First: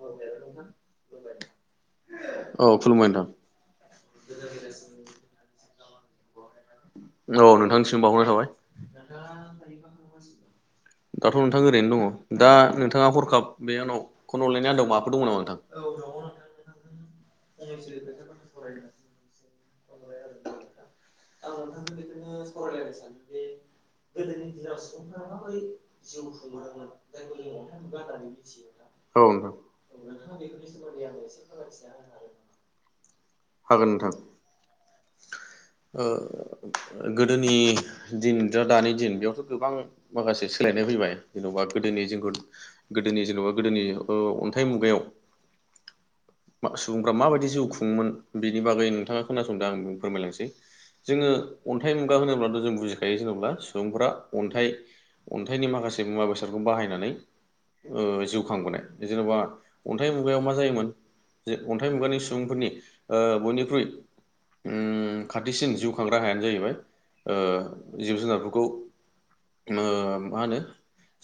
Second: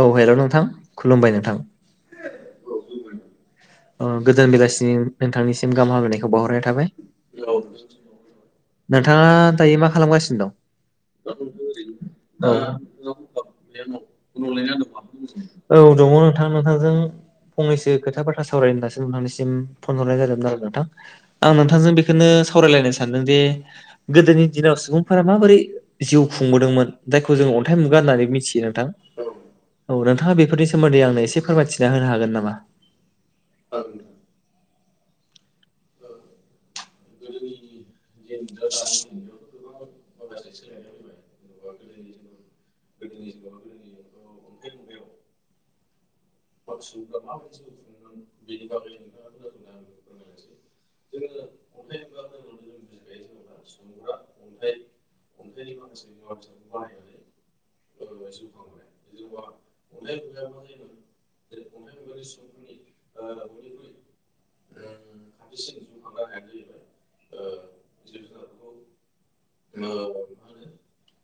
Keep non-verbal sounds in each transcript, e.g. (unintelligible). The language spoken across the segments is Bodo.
औ हेल' नोंथां खुलुमबाय नोंथां औ खुलुमबाय नोंथां औ गोजोन बेलासिनि नोंथांनिसिम। गाहाम हामलायनायखौ बावहरनाय थाबाय। औ नोंथांनिसिम बावहरनाय थाबाय नोंथाङा दायो मा खालामगासिनो दं। दाथ' नोंथाङा ओरैनो दङ दा औ नोंथाङा हरखाब बे आंनाव। फन हरलायनाय आदब माबाफोर दङ नामा नोंथां? औ दङ नोंथां नोंथांजों फंनैसो खोथा बाथ्रा सावरायनो दासो नोंथांनिसिम। फन हरनाय जादोंमोन आरो नोंथां। आं नोंथांजों बेखौनो सावरायलायनो सानदों दि गोदोनि दिनाव सुबुंफोरा माबोरै जिउ खुंबोदोंमोन जायखौ जों अन्थाइ मुगा होननानै मिथियो नोंथां। औ नोंथां औ नोंथाङा बेफोरनि सोमोन्दै आंनो एसे फोरमायथिना होनो हागोन नामा। हागोन नोंथां। ओ। गोदोनि दिन दा दानि दिन बेयावथ' गोबां माखासे सोलायनाय फैबाय जेन'बा गोदोनि जोंखौ गोदोनि जेनेबा गोदोनि अन्थाइ मुगायाव। सुबुंफ्रा माबायदि जिउ खुङोमोन बेनि बागै नोंथाङा खोनासं। दा आं फोरमायलांसै जोंओ अन्थाइ मुगा होनोब्लाथ' जों बुजिखायो जेनेा सुबुंफोरा अन्थाइ अन्थाइनि माखासे मुवा बेसादखौ बाहायनानै जिउ खांबोनाय जेन'बा अन्थाइ मुगायाव मा जायोमोन। जे अन्थाइ मुगानि सुबुंफोरनि बयनिख्रुइ। उम खाथिसिन जिउ खांग्रा हायानो जाहैबाय जिब जुनारफोरखौ मा होनो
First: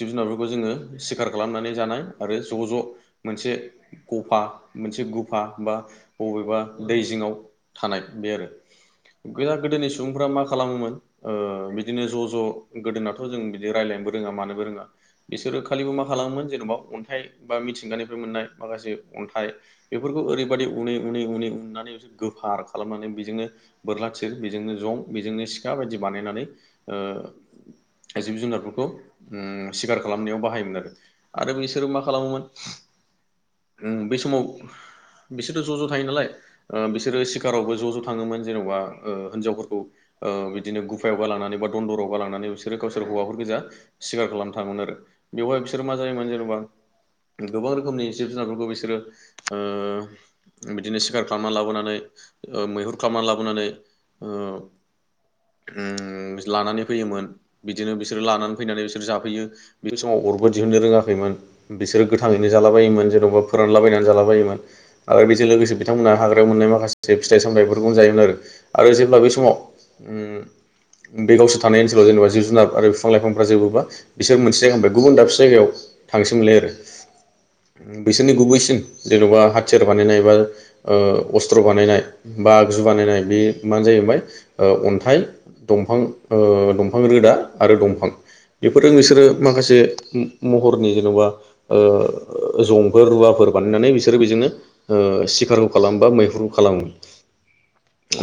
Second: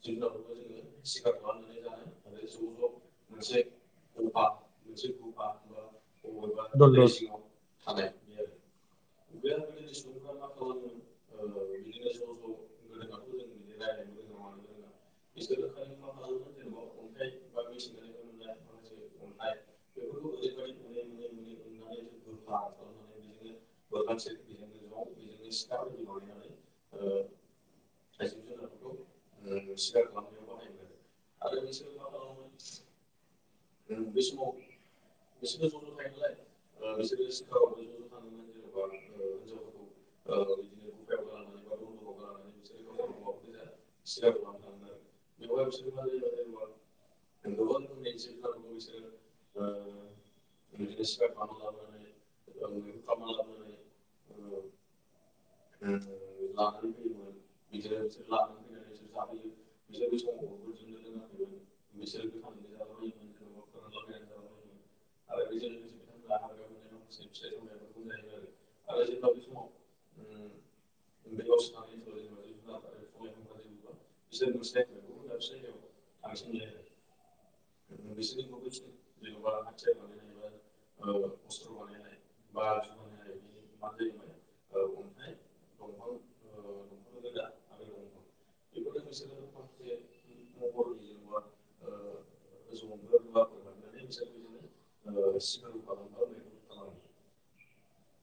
जिब जुनारफोरखौ जोङो सिखार खालामनानै जानाय आरो ज' ज' मोनसे गफा। मोनसे गुफा बा बबेबा दै जिंआव। थानाय बे आरो गोदान गोदोनि सुबुंफ्रा मा खालामोमोन बिदिनो ज' ज' गोदोनाथ' जों बिदि रायलायनोबो रोङा मानोबो रोङा बिसोरो खालिबो मा खालामोमोन जेन'बा अन्थाइ बा मिथिंगानिफ्राय मोननाय माखासे अन्थाइ। बेफोरखौ ओरैबायाददि उनै उनै उनै उननानै गो। फार खालामनानै बेजोंनो बोरला थिर बेजोंनो जं बेजोंनो सिखा बायदि बानायनानै जिब जुनारफोरखौ सिखार खालामनायाव बाहायोमोन आरो आरो बिसोरो मा खालामोमोन। बे समाव बिसोरथ' ज' ज' थायो नालाय बिसोर। बिसोरो सिखारावबो ज ज थांओमोन जेनबा ओ हिन्जावफोरखौ ओ बिदिनो गुफायाव गालांनानै बा दन्दरआव गालांनानै बिसोरो गावसार हौा गोजखार थाङोन आरो बेहाय बि जा बेफोरखौ बिसोरो बिदिनो सिखार खालामना लाबोनानै। मैहुर खालामनानै लाबोनानै ओ लानानै फैयोमोन बिदिनो बिसोरो लानानै फैनानै बिसोर जाफैयो बे समाव अरबो दिहुनो रोङाखैमोन बिसोरो गोथाङैनो जालाबायायोमोन जेन'बा फोरानलाबायनानै जालाबायायोमोन। आरो बेजों लोगोसे बिथांमोनहा हाग्रायाव मोननाय माखासे फिथाइ सामथथायफोरखौनो जायोमोन आरो जेब्ला बे समाव बे गावसोर थानाय ओनसोलाव जेनेबा जिब जुनार आरो बिफां लाइफांफ्रा जोबोबा बिसोर मोनसे जायगानिफ्राय गुबुन दाबसे जायगायाव थांसै मोनलाय आरो। बिसोरनि गुबैसिन जेन'बा हाथियार बानायनाय एबा ओ असट्र - बानायनाय बा आगजु बानायनाय बे मानो जाहैबाय अन्थाइ दां दफां रोदा आरो दंफां। बेफोरजों नोंसोरो माखासे महरनि जेन'बा ओ जंफोर रुवाफोर बानायनानै बिसोरो बेजोंनो सिखारखौ खालामबा मैहुर (inaudible)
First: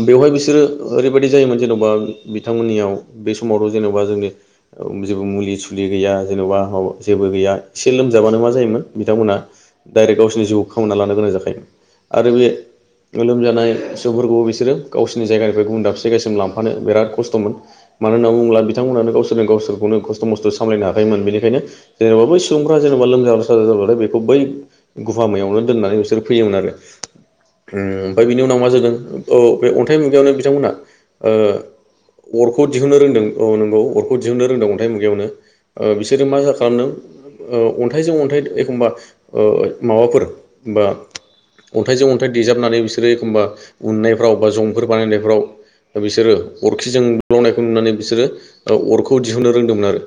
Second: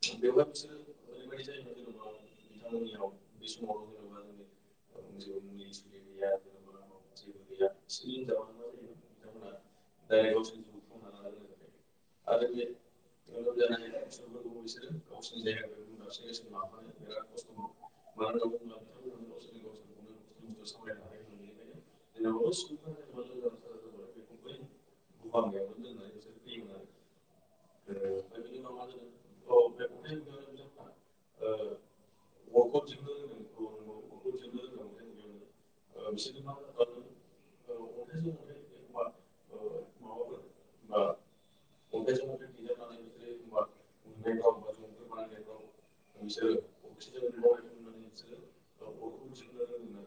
बेवहाय बिसोरो ओरैबायदि जायोमोन जेन'बा बिथांमोननियाव बे समावथ' जेन'बा जोंनि जेबो मुलि सुलि गैया। जेनेबा जेबो गैया एसे लोमजाबानो मा जायोमोन बिथांमोना डायरेक्ट गावसिरनि जिउखौ खामना लानो गोनां जाखायोमोन। आरो बे लोमजानाय सुबुंफोरखौ गावसिनि जायगानिफ्राय गुबुन दाबसे जायगासिम लांफानो बिराद खस्थ'मोन। मानो होन्ना बुङोब्ला बिथांमोनानो गावसोरनो गावसोरखौनो खस्थ' मस्थ' सामलायनो हाखोमोन। बेनिखायनो जेनेबा बै सुबुंफ्रा जेनेबा लोमजाब साजा जाबथाय बेखौ बै गुफा मायावनो दोननानै बिसोर फैयोमोन आरो। ओमफ्राय बिनि उनाव मा जादों। औ बे अन्थाइ मुगायावनो बिथांमोनहा अरखौ दिहुनो रोंदों। औ नोंगौ अरखौ दिहुननो रोंदों अन्थाइ मुगायावनो। बिसोरो मा जा खालामदों अन्थाइजों अन्थाइ एखमबा माबाफोर बा अन्थाइजों अन्थाइ होननानै बिसोरो एखमबा फोराव बा जंफोर बानायनायफ्राव बिसोरो अरखिजों बुलावनायखौ नुनानै बिसोरो अरखौ दिहुननो रोंदोंमोन। आरो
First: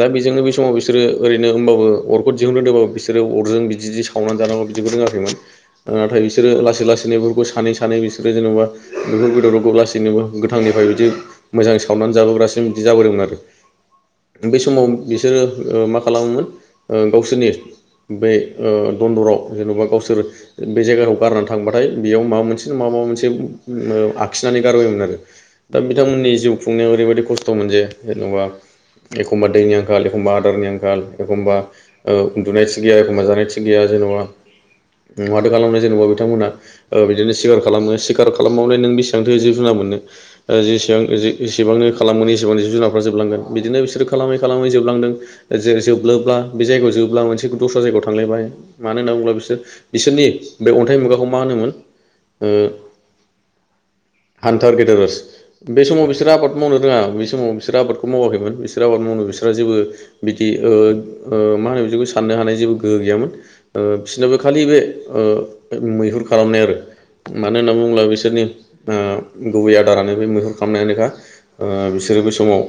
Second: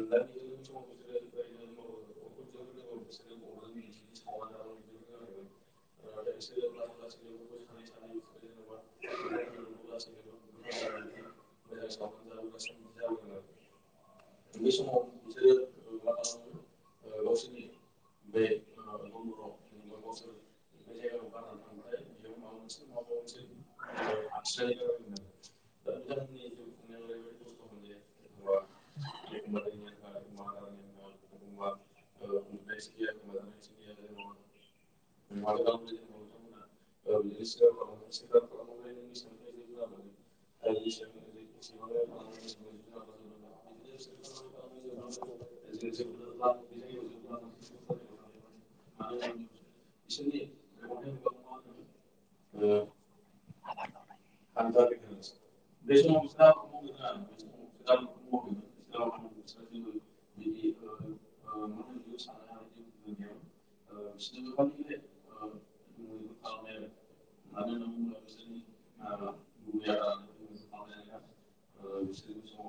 दा बेजोंनो बे समाव बिसोरो ओरैनो होनोमबाबो अरखौ दिहुन रोंदोंबाबो बिसोरो अरजों बिदि सावनानै जानांगौ बिदिखौ रोङाखैमोन। नाथाय बिसोर लासै लासै बेफोरखौ सानो सानै बिसोरो जेन'बा बेफोर बेदरावखौ लासैनोबो गोथांनिफ्राय बिदि मोजाङ सावनानै जाबोग्रासिम बिदि जाबोदोंमोन आरो। बे समाव बिसोरो मा खालामोमोन गावसोरनि बे दन्दराव जेन'बा गावसोर बे जायगाव थांबाथाय बेयाव मा बि माबा मोनसे आखिनानै गारबायोमोन आरो। दा बिथांमोननि जिउ खुंनायाव ओरैबायाददि खस्थ'मोन जे जेनेबा एखमबा दैनि आंखाल एखमबा आदारनि आंखाल एखमबा उन्दुनाय थि गैया एखमबा जानाय थिग गैया जेनेबा माथो खालामनाय जेनेबा मोना सिखार खालामो सिखार खालामबावलाय नों बेसेबांथो जिब जुनार मोनो। जेसेबांसेबांनो खालामो एसेबां जिब जुननाफ्रा जोबलांगोन बिदिनो बिसोरो खालामै खालामै जोबलांदों जे जोबब्ला बे जायगायाव जोबब्ला मोनसे दस्रा जायगायाव थांलायबाय। मानो होनना बुङोब्ला बिसोर बिसोरनि बे हथाइ मुगाखौ मा होनोमोन हान्थार गेदेरार्स। बे समाव बिसोरो आबाद मावनो रोङा, बे समाव बिसोरो आबादखौ मावाखैमोन बिसोर आबाद मावनो बिसोरो जेबो बिदि मा होनो बिदिबो साननो हानाय जेबो गोहो गैयामोन। बिसोरनाबो खालि बे मैहुर खालामनाय आरो मानो होनना बुङोब्ला बिसोरनि गुबै आदारानो बे मैहुर खालामनायानोखा। बिसोरो बे समाव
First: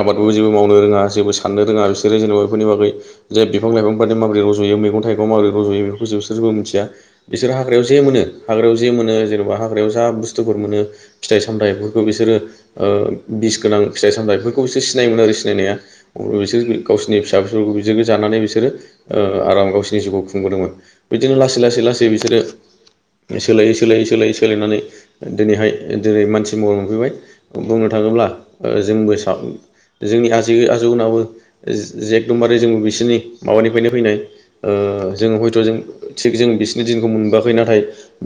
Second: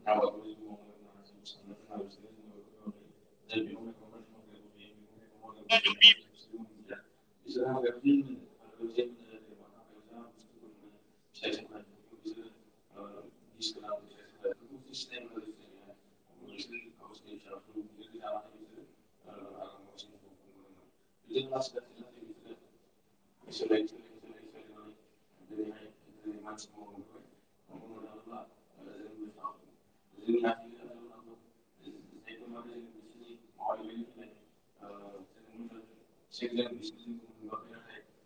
आबादखौ जेबो मावनो रोङा जेबो साननो रोङा। बिसोरो जेनेबा बेफोरनि बागै जे बिफां लाइफां बदि माबोरै रज'यो मैगं थाइगं माबोरै रज'यो बेखौफोरखौ बिसोरबो मिथिया। बिसोर हाग्रायाव जे मोनो जे मोनो जेनेबा हाग्रायाव जा बुस्थुफोर मोनो फिथाइ सामथफोरखौ बिसोरो बिस गोनां फिथाइ सामथफोरखौ बिसोर सिनायोमोन आरो सिनाया बिसोर गावसिरनि फिसा फिसौफोरखौ बिोर जानानै बिसोरो आराम गावोरनि जिउखौ खुंबोदोंमोन। बिदिनो लासै लासै ला (inaudible) सोलायै सोलायै सोलायै सोलायनानै दिनैहाय दिनै मानसि महर मोनफैबाय बुंनो थाङोब्ला जोंबो जोंनि आजै आजौनाबो एकदमबारे जोंबो बिसोरनि माबानिफ्रायनो फैनाय ओ जोङो हयथ' जों थिग जों बि जों मोनबोआखै नाथाय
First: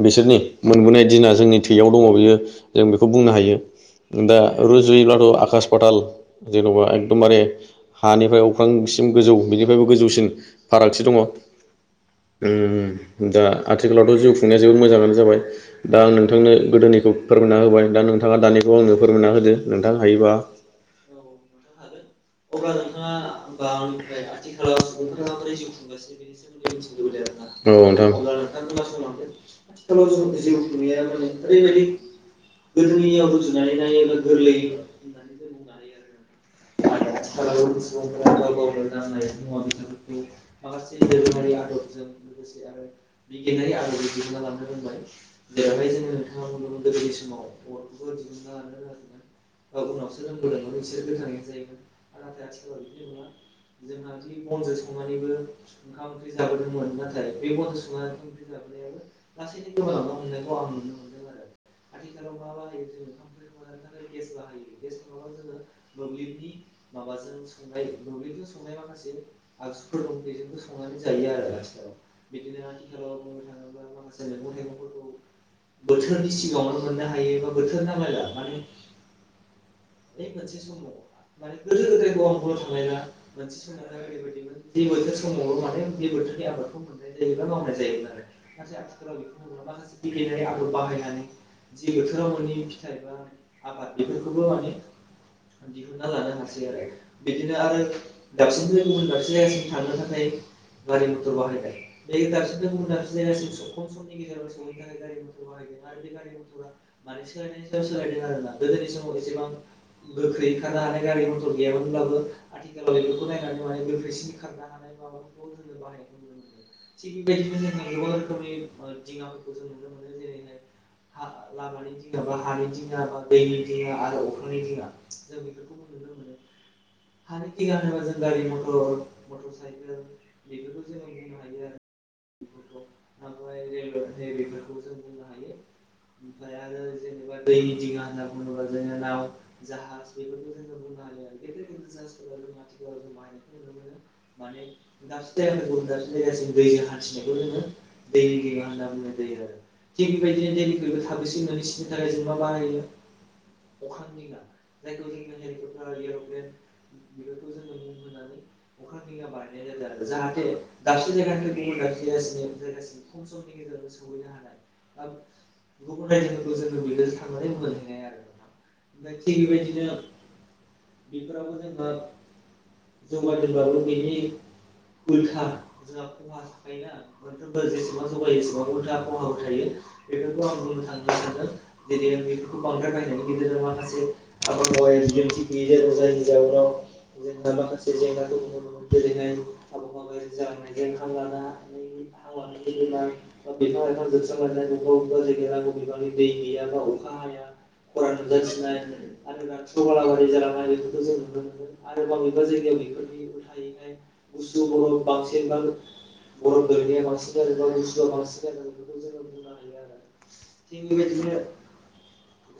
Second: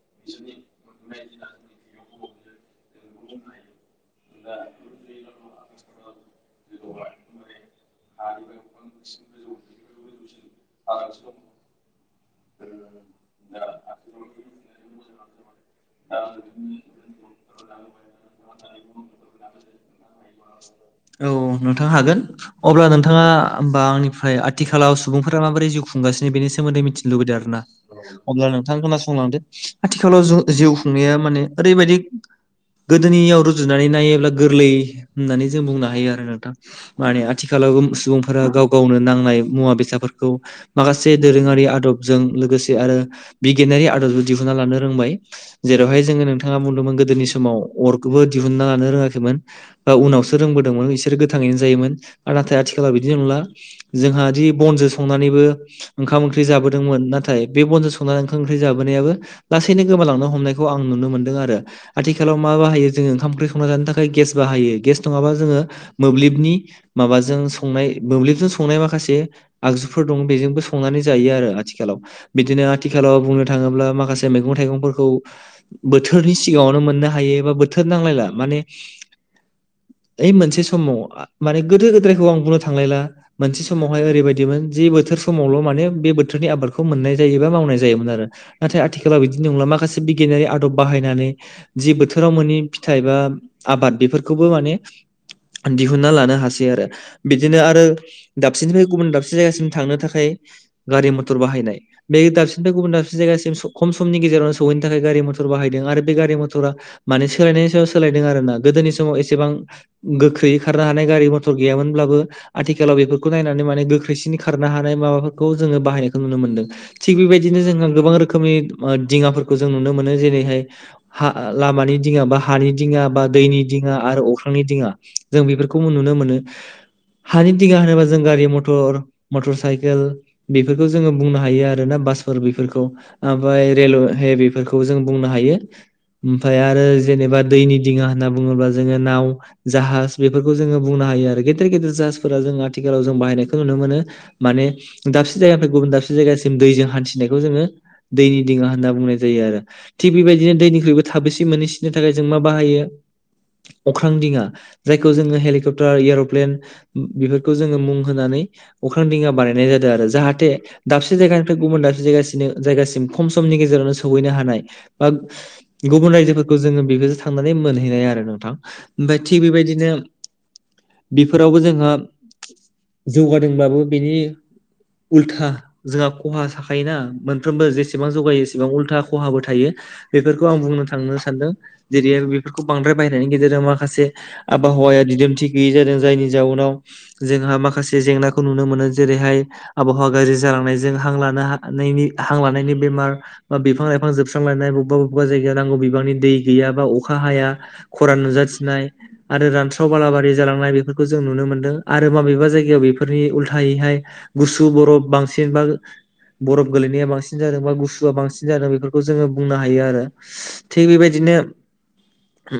मोनबोनाय दिना जोंनि थैयाव दङ बियो जों बेखौ बुंनो हायो दा रुजुयोब्लाथ' आकास फाथाल जेन'बा एकदमबारे हानिफ्राय अख्रांसिम गोजौ बिनिफ्रायबो गोजौसिन फारागथि दङ। दा आथिखालावथ' जिउ खुंनाय जायो जाबाय दा आं नोंथांनो गोदोनिखौ फोरमायना होबाय दा नोंथाङा दानिखौ आंनो फोरमायना होदो नोंथां हायोबा अब्ला नोंथाङा होमबा आंनिफ्राय आथिखालाव सुबुंफोरा माबोरै जिउ खुंगासिनो बेनि सोमोन्दै मिथिनो लुबैदों आरोना औ नोंथां अब्ला नोंथां खोनासंलांदो। आथिखालाव जों जिउ खुंनाया माने ओरैबायदि गोदोनियाव रुजुनानै नायोब्ला गोरलै होननानै जों बुंनो हायो आरो नोंथां। माने आथिखालाव सुबुंफोरा गाव गावनो नांनाय मुवा बेसादफोरखौ माखासे दोरोङारि आदबजों लोगोसे आरो बिगियानारि आदबजों दिहुनना लानो रोंबाय जेरावहाय जोङो नोंथाङा बुदोंमोन गोदोनि समाव अरखौ दिहुनना लानो रोङाखैमोन उनावसो रोबोदोंमोन बिसोर गोथाङैनो जायोमोन आरो नाथाय आथिखालाव बिदि नंला जोंहा बि बनजों संनानैबो ओंखाम ओंख्रि जाबोदोंमोन नाथाय बे बनजों संनानै ओंखाम ओंख्रि जाबोनायाबो लासैनो गोमालांनो हमनायखौ आं नुनो मोनदों आरो आथिखालाव मा बाहायो जोङो ओंखाम ओंख्रि संना जानो थाखाय गेस बाहायो गेस नङाबा जोङ मोब्लिब नि माबाजों संनाय मोब्लिबजों संनाय माखासे आगजुफोर दं बेजोंबो संनानै जायो आरो आथिखालाव बिदिनो आथिखालाव बुंनो थाङोब्ला माखासे मैगं थाइगंफोरखौ बोथोरनि सिगाङावनो मोननो हायो बा बोथोर नांलायला माने ओइ मोनसे समाव माने गोदो गोदायखौ आं बुंनो थांलायला मोनसे समावहाय ओरैबायदिमोन जे बोथोर समावल' माने बे बोथोरनि आबादखौ मोननाय जायोबा मावनाय जायोमोन आरो नाथाय आथिखालाव बिदि नंला माखासे बिगियानारि आदब बाहायनानै जि बोथोराव मोनि फिथाइ बा आबाद बेफोरखौबो माने दि दिहुनना लानो हासै आरो बिदिनो आरो दाबसेनिफ्राय गुबुन दाबसे जायगासिम थांनो थाखाय गारि मथर बाहायनाय बे दाबसेनिफ्राय गुबुन दाबसे जायगासिम स खम समनि गेजेरावनो सहैनो थाखाय गारि मथर बाहायदों आरो बे गारि मथरा माने सोलायनायनि सायाव सोलायदों आरोना गोदोनि समाव एसेबां गोख्रै खारनो हानाय गारि मथर गैयामोनब्लाबो आथिखालाव बेफोरखौ नायनानै माने गोख्रैसिन खारनो हानाय माबाफोरखौ जोङो बाहायनायखौ नुनो मोनदों थिग बेबायदिनो जोंहा गोबां रोखोमनि दिङाफोरखौ जों नुनो मोनो। जेरैहाय हा लामानि दिङा बा हानि दिङा बा दैनि दिङा आरो अख्रांनि दिङा। जों बेफोरखौबो नुनो मोनो हानि दिङा होनोबा जों गारि मथर मटर साइकेल बेफोरखौ जोङो बुंनो हायो आरो ना बासफोर बेफोरखौ। ओ रेलवे बेफोरखौ जों बुंनो हायो ओमफ्राय आरो जेनेबा दैनि दिङा होनना बुङोब्ला जोङो नाव जाहाज बेफोरखौ जोङो बुंनो हायो आरो। गेदेर गेदेर जाहासफोरा जों आथिखालाव जों बाहायनायखौ नुनो मोनो माने दाबसे जायगानिफ्राय गुबुन दाबसे जायगासिम दैजों हान्थिनायखौ जोङो दैनि दिङा होनना बुंनाय जायो आरो थिग बेबायदिनो दैनिख्रुइबो थाबेसे मोनहैसिननो थाखाय जों मा बाहायो अख्रां दिङा जायखौ जोङो हेलिकप्टार एर'प्लेन बेफोरखौ जोङो मुं होनानै अख्रां दिङा बानायनाय जादों आरो। जाहाथे दाबसे जायगानिफ्राय गुबुन दाबसे जायगासिनो जायगा खम समनि गेजेरावनो सहैनो हानाय बा गुबुन रायजोफोरखौ जोङो बेबायदि थांनानै मोनहैनाय आरो नोंथां थिग बेबायदि बिदिनो बेफोरावबो जोंहा जौगादोंबाबो जौगादोंल्बाबो बिनि बेनि उल्था जोंहा खहा जाखायोना मोनफ्रोमबो जेसेबां जौगायो इसेबां उल्था खहाबो थायो बेफोरखौ आं बुंनो थांनो सानदों जेरै बेफोरखौ बांद्राय बायनायनि गेजेरजों माखासे आबहावाया दिदोमथि गैयै जादों जायनि जाउनाव जोंहा माखासे जेंनाखौ नुनो मोनो जेरैहाय आबहावा गाज्रि जालांनायजों हां लानो हानायनि हां लानायनि बेमार बा बिफां -लाइफां जोबस्रांलायनाय बबेबा- बबेबा जायगायाव नांगौ बिबांनि दै गैया बा अखा हाया खरान नुजाथिनाय आरो रानस्राव बालाबारि जालांनाय बेफोरखौ जों नुनो मोन्दों आरो माबेबा जायगायाव बेफोरनि उल्थायैहाय गुसु बरफ बांसिन बा बरफ गोलैनाया बांसिन जादों बा गुसुआ बांसिन जादों बेफोरखौ जोड़ो बुंनो हायो आरो थिक बेबायनो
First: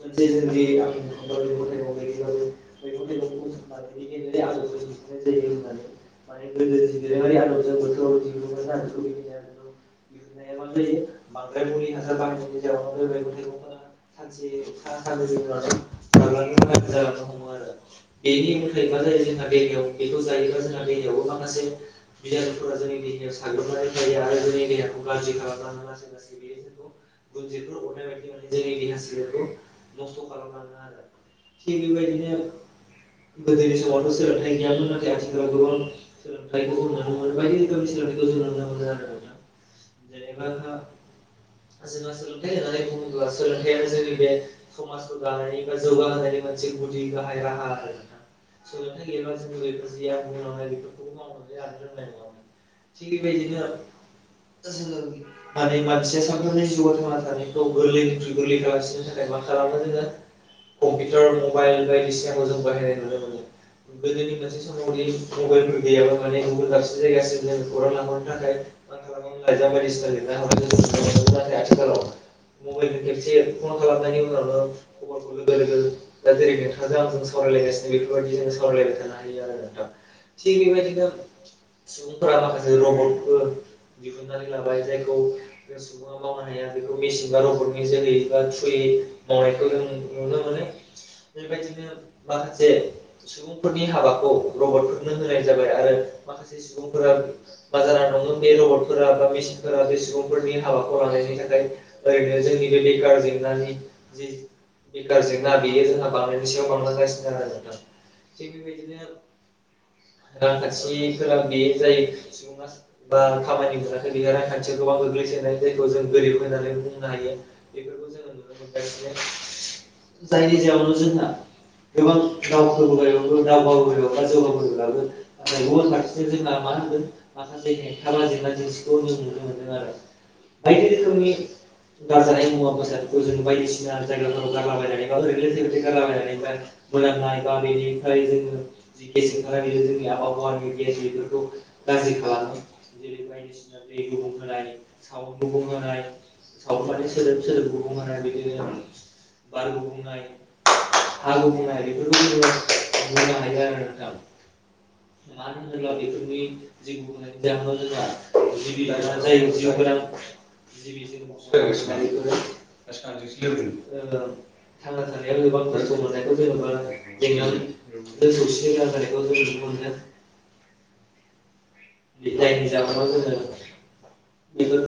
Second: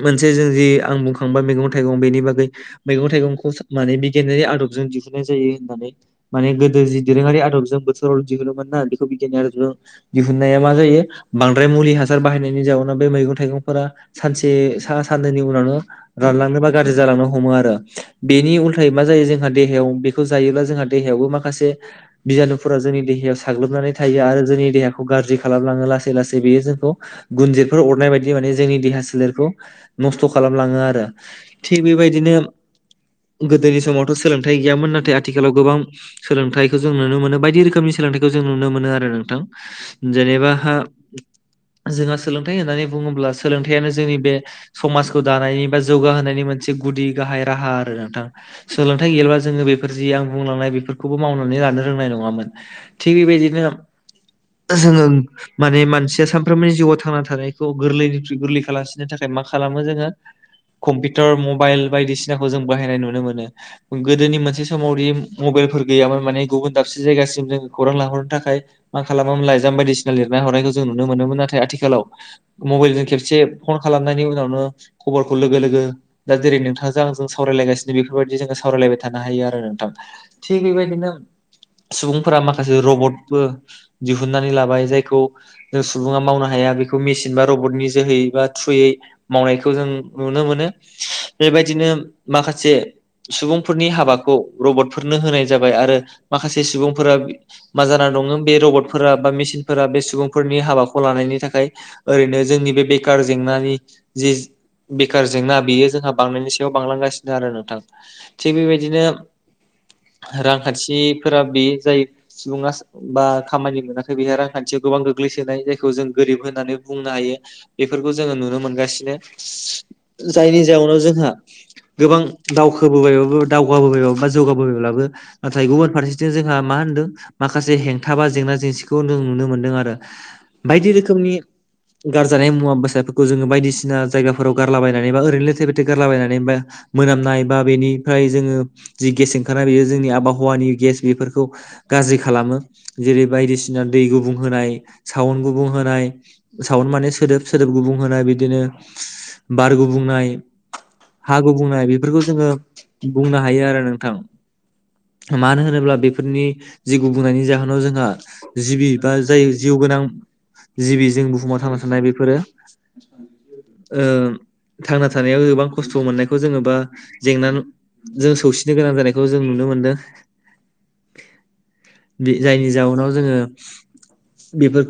मोनसे जों जि आं बुंखांबाय मैगं थाइगं बेनि बागै, मैगं थाइगंखौ माने बिगियानारि आदबजों दिहुनाय जायो होननानै माने गोदो जि दोरोङारि आदबजों बोथोराव दिहुनोन ना बेखौ बिगियानारि आदबजों दिहुननाया मा जायो बांद्राय मुलि हासार बाहायनायनि जाउोनाव बे मैगं थाइगंफोरा सानसे साननैनि उनावनो रानलांनो बा गाज्रि जालांनो हमो आरो बेनि उल्थायै मा जायो जोंहा देहायाव बेखौ जायोब्ला जोंहा देहायावबो माखासे बिजानुफोरा जोंनि देहायाव साग्लोबनानै थायो आरो जोंनि देहाखौ गाज्रि खालामलाङो लासै लासै बेयो जोंखौ गुनजिरफोर अरनाय बायदि माने जोंनि देहा सोलेरखौ नस्थ' खालामलाङो आरो थिग बेबायदिनो गोदोनि समावथ' सोलोंथाइ गैयामोन नाथाय आथिखालाव गोबां सोलोंथाइखौ जों नुनो मोनो बायदि रोखोमनि सोलोंथाइखौ जों नुनो मोनो आरो नोंथां। जेनेबा हा जोंहा सोलोंथाइ होननानै बुङोब्ला सोलोंथायाइयानो जोंनि बे समाजखौ दानायनि बा जौगाहोनायनि मोनसे गुदि गाहाय राहा आरो नोंथां सोलोंथाइ गैयबा जोङो बेफोर जि आं बुंलांनाय बेफोरखौबो मावनानै लानो रोंनाय नङामोन थिग बेबायदिनो जोङो माने मानसिया सानफ्रोमबोनि जिउआव थांना थानायखौ गोरलैनिख्रुइ गोरलै खालामसिनो थाखाय मा खालामो जोङो कम्पिउटार मबाइल बायदिसिनाखौ जों बाहायनाय नुनो मोनो गोदोनि मोनसे समावदि मबाइलफोर गैयामोन माने गुबुन दाबसे जायगासिम जों खौरां लाहरनो थाखाय मा खालामोमोनलायजाम बायदिसिना लिरना हरनायखौ जों नुनो मोनोमोन नाथाय आथिखालाव मबाइल ज खेबसे फन खालामनायनि उनावनो खबरखौ लोगो- लोगो दा जेरै नोंथांजों आंजों सावरायलायगासिनो बेफोरबायदि जों सावरायलायबाय थानो हायो आरो नोंथां। थिग बेबायदिनो सुबुंफोरा माखासे रबटबो दिहुननानै लाबाय जायखौ जों सुबुङा मावनो हाया बेखौ मेसिन बा रबटनि जोहै बा थ्रुयै मावनायखौ जों नुनो मोनो बेबायदिनो माखासे सुबुंफोरनि हाबाखौ रबटफोरनो होनाय जाबाय आरो माखासे सुबुंफोरा मा जाना दङ बे रबट फोरा बा मेचनफोरा बे सुबुंफोरनि हाबाखौ लानायनि थाखाय ओरैनो जोंनि बे बेखार जेंनानि जि बेखार जेंना बेयो जोंहा बांनायनि सायाव बांलांगासिनो आरो नोंथां थिग बेबायदिनो रांखान्थिफोरा बे जाय सुबुङा बा खामानि मोनाखै बेहा रांखान्थियाव गोबां गोग्लैसोनाय जायखौ जों गोरिब होननानै बुंनो हायो बेफोरखौ जोङो नुनो मोनगासिनो। जायनि जाउनाव जोंहा गोबां दावखोबोबायबो- दावगाबोबायबो बा जौगाबोबायब्लाबो नाथाय गुबुन फारसेथिं जोंहा मा होनदों माखासे हेंथ हेंथा बा जेंना - जेंसिखौ जों नुनो मोनदों आरो बायदि रोखोमनि गारजानाय मुवा- बेसादफोरखौ जोङो बायदिसिना बायदिसिना जायगाफोराव गारलाबायनानै बा ओरैनो लेथें-फेथें गारलाबायनानै बा मोनामनाय बा बेनिफ्राय जोङो जि गेस ओंखारनाय बेयो जोंनि आबहावानि गेस बेफोरखौ गाज्रि खालामो। जेरै बायदिसिना दै गुबुं होनाय, साउन गुबुं होनाय साउन माने सोदोब सोदोब गुबुं होनाय बिदि बार गुबुंनाय, हा गुबुंनाय बेफोरखौ बुंनो हायो आरो नोथां मानो होनोब्ला बेफोरनि जि गुबुंनायनि जाहोनाव जोंहा जिबि बा जाय जिउ गोनां जिबि जों बुहुमाव थांना थानाय बेफोरो (unintelligible) (unintelligible) ओ थांना थानायाव गोबां खस्थ' मोननायखौ जेन'बा जेंनाजों जों सौसिनो गोनां जानायखौ जों नुनो मोनदों थाखाय (unintelligible) जायनि जाउनाव जोङो बेफ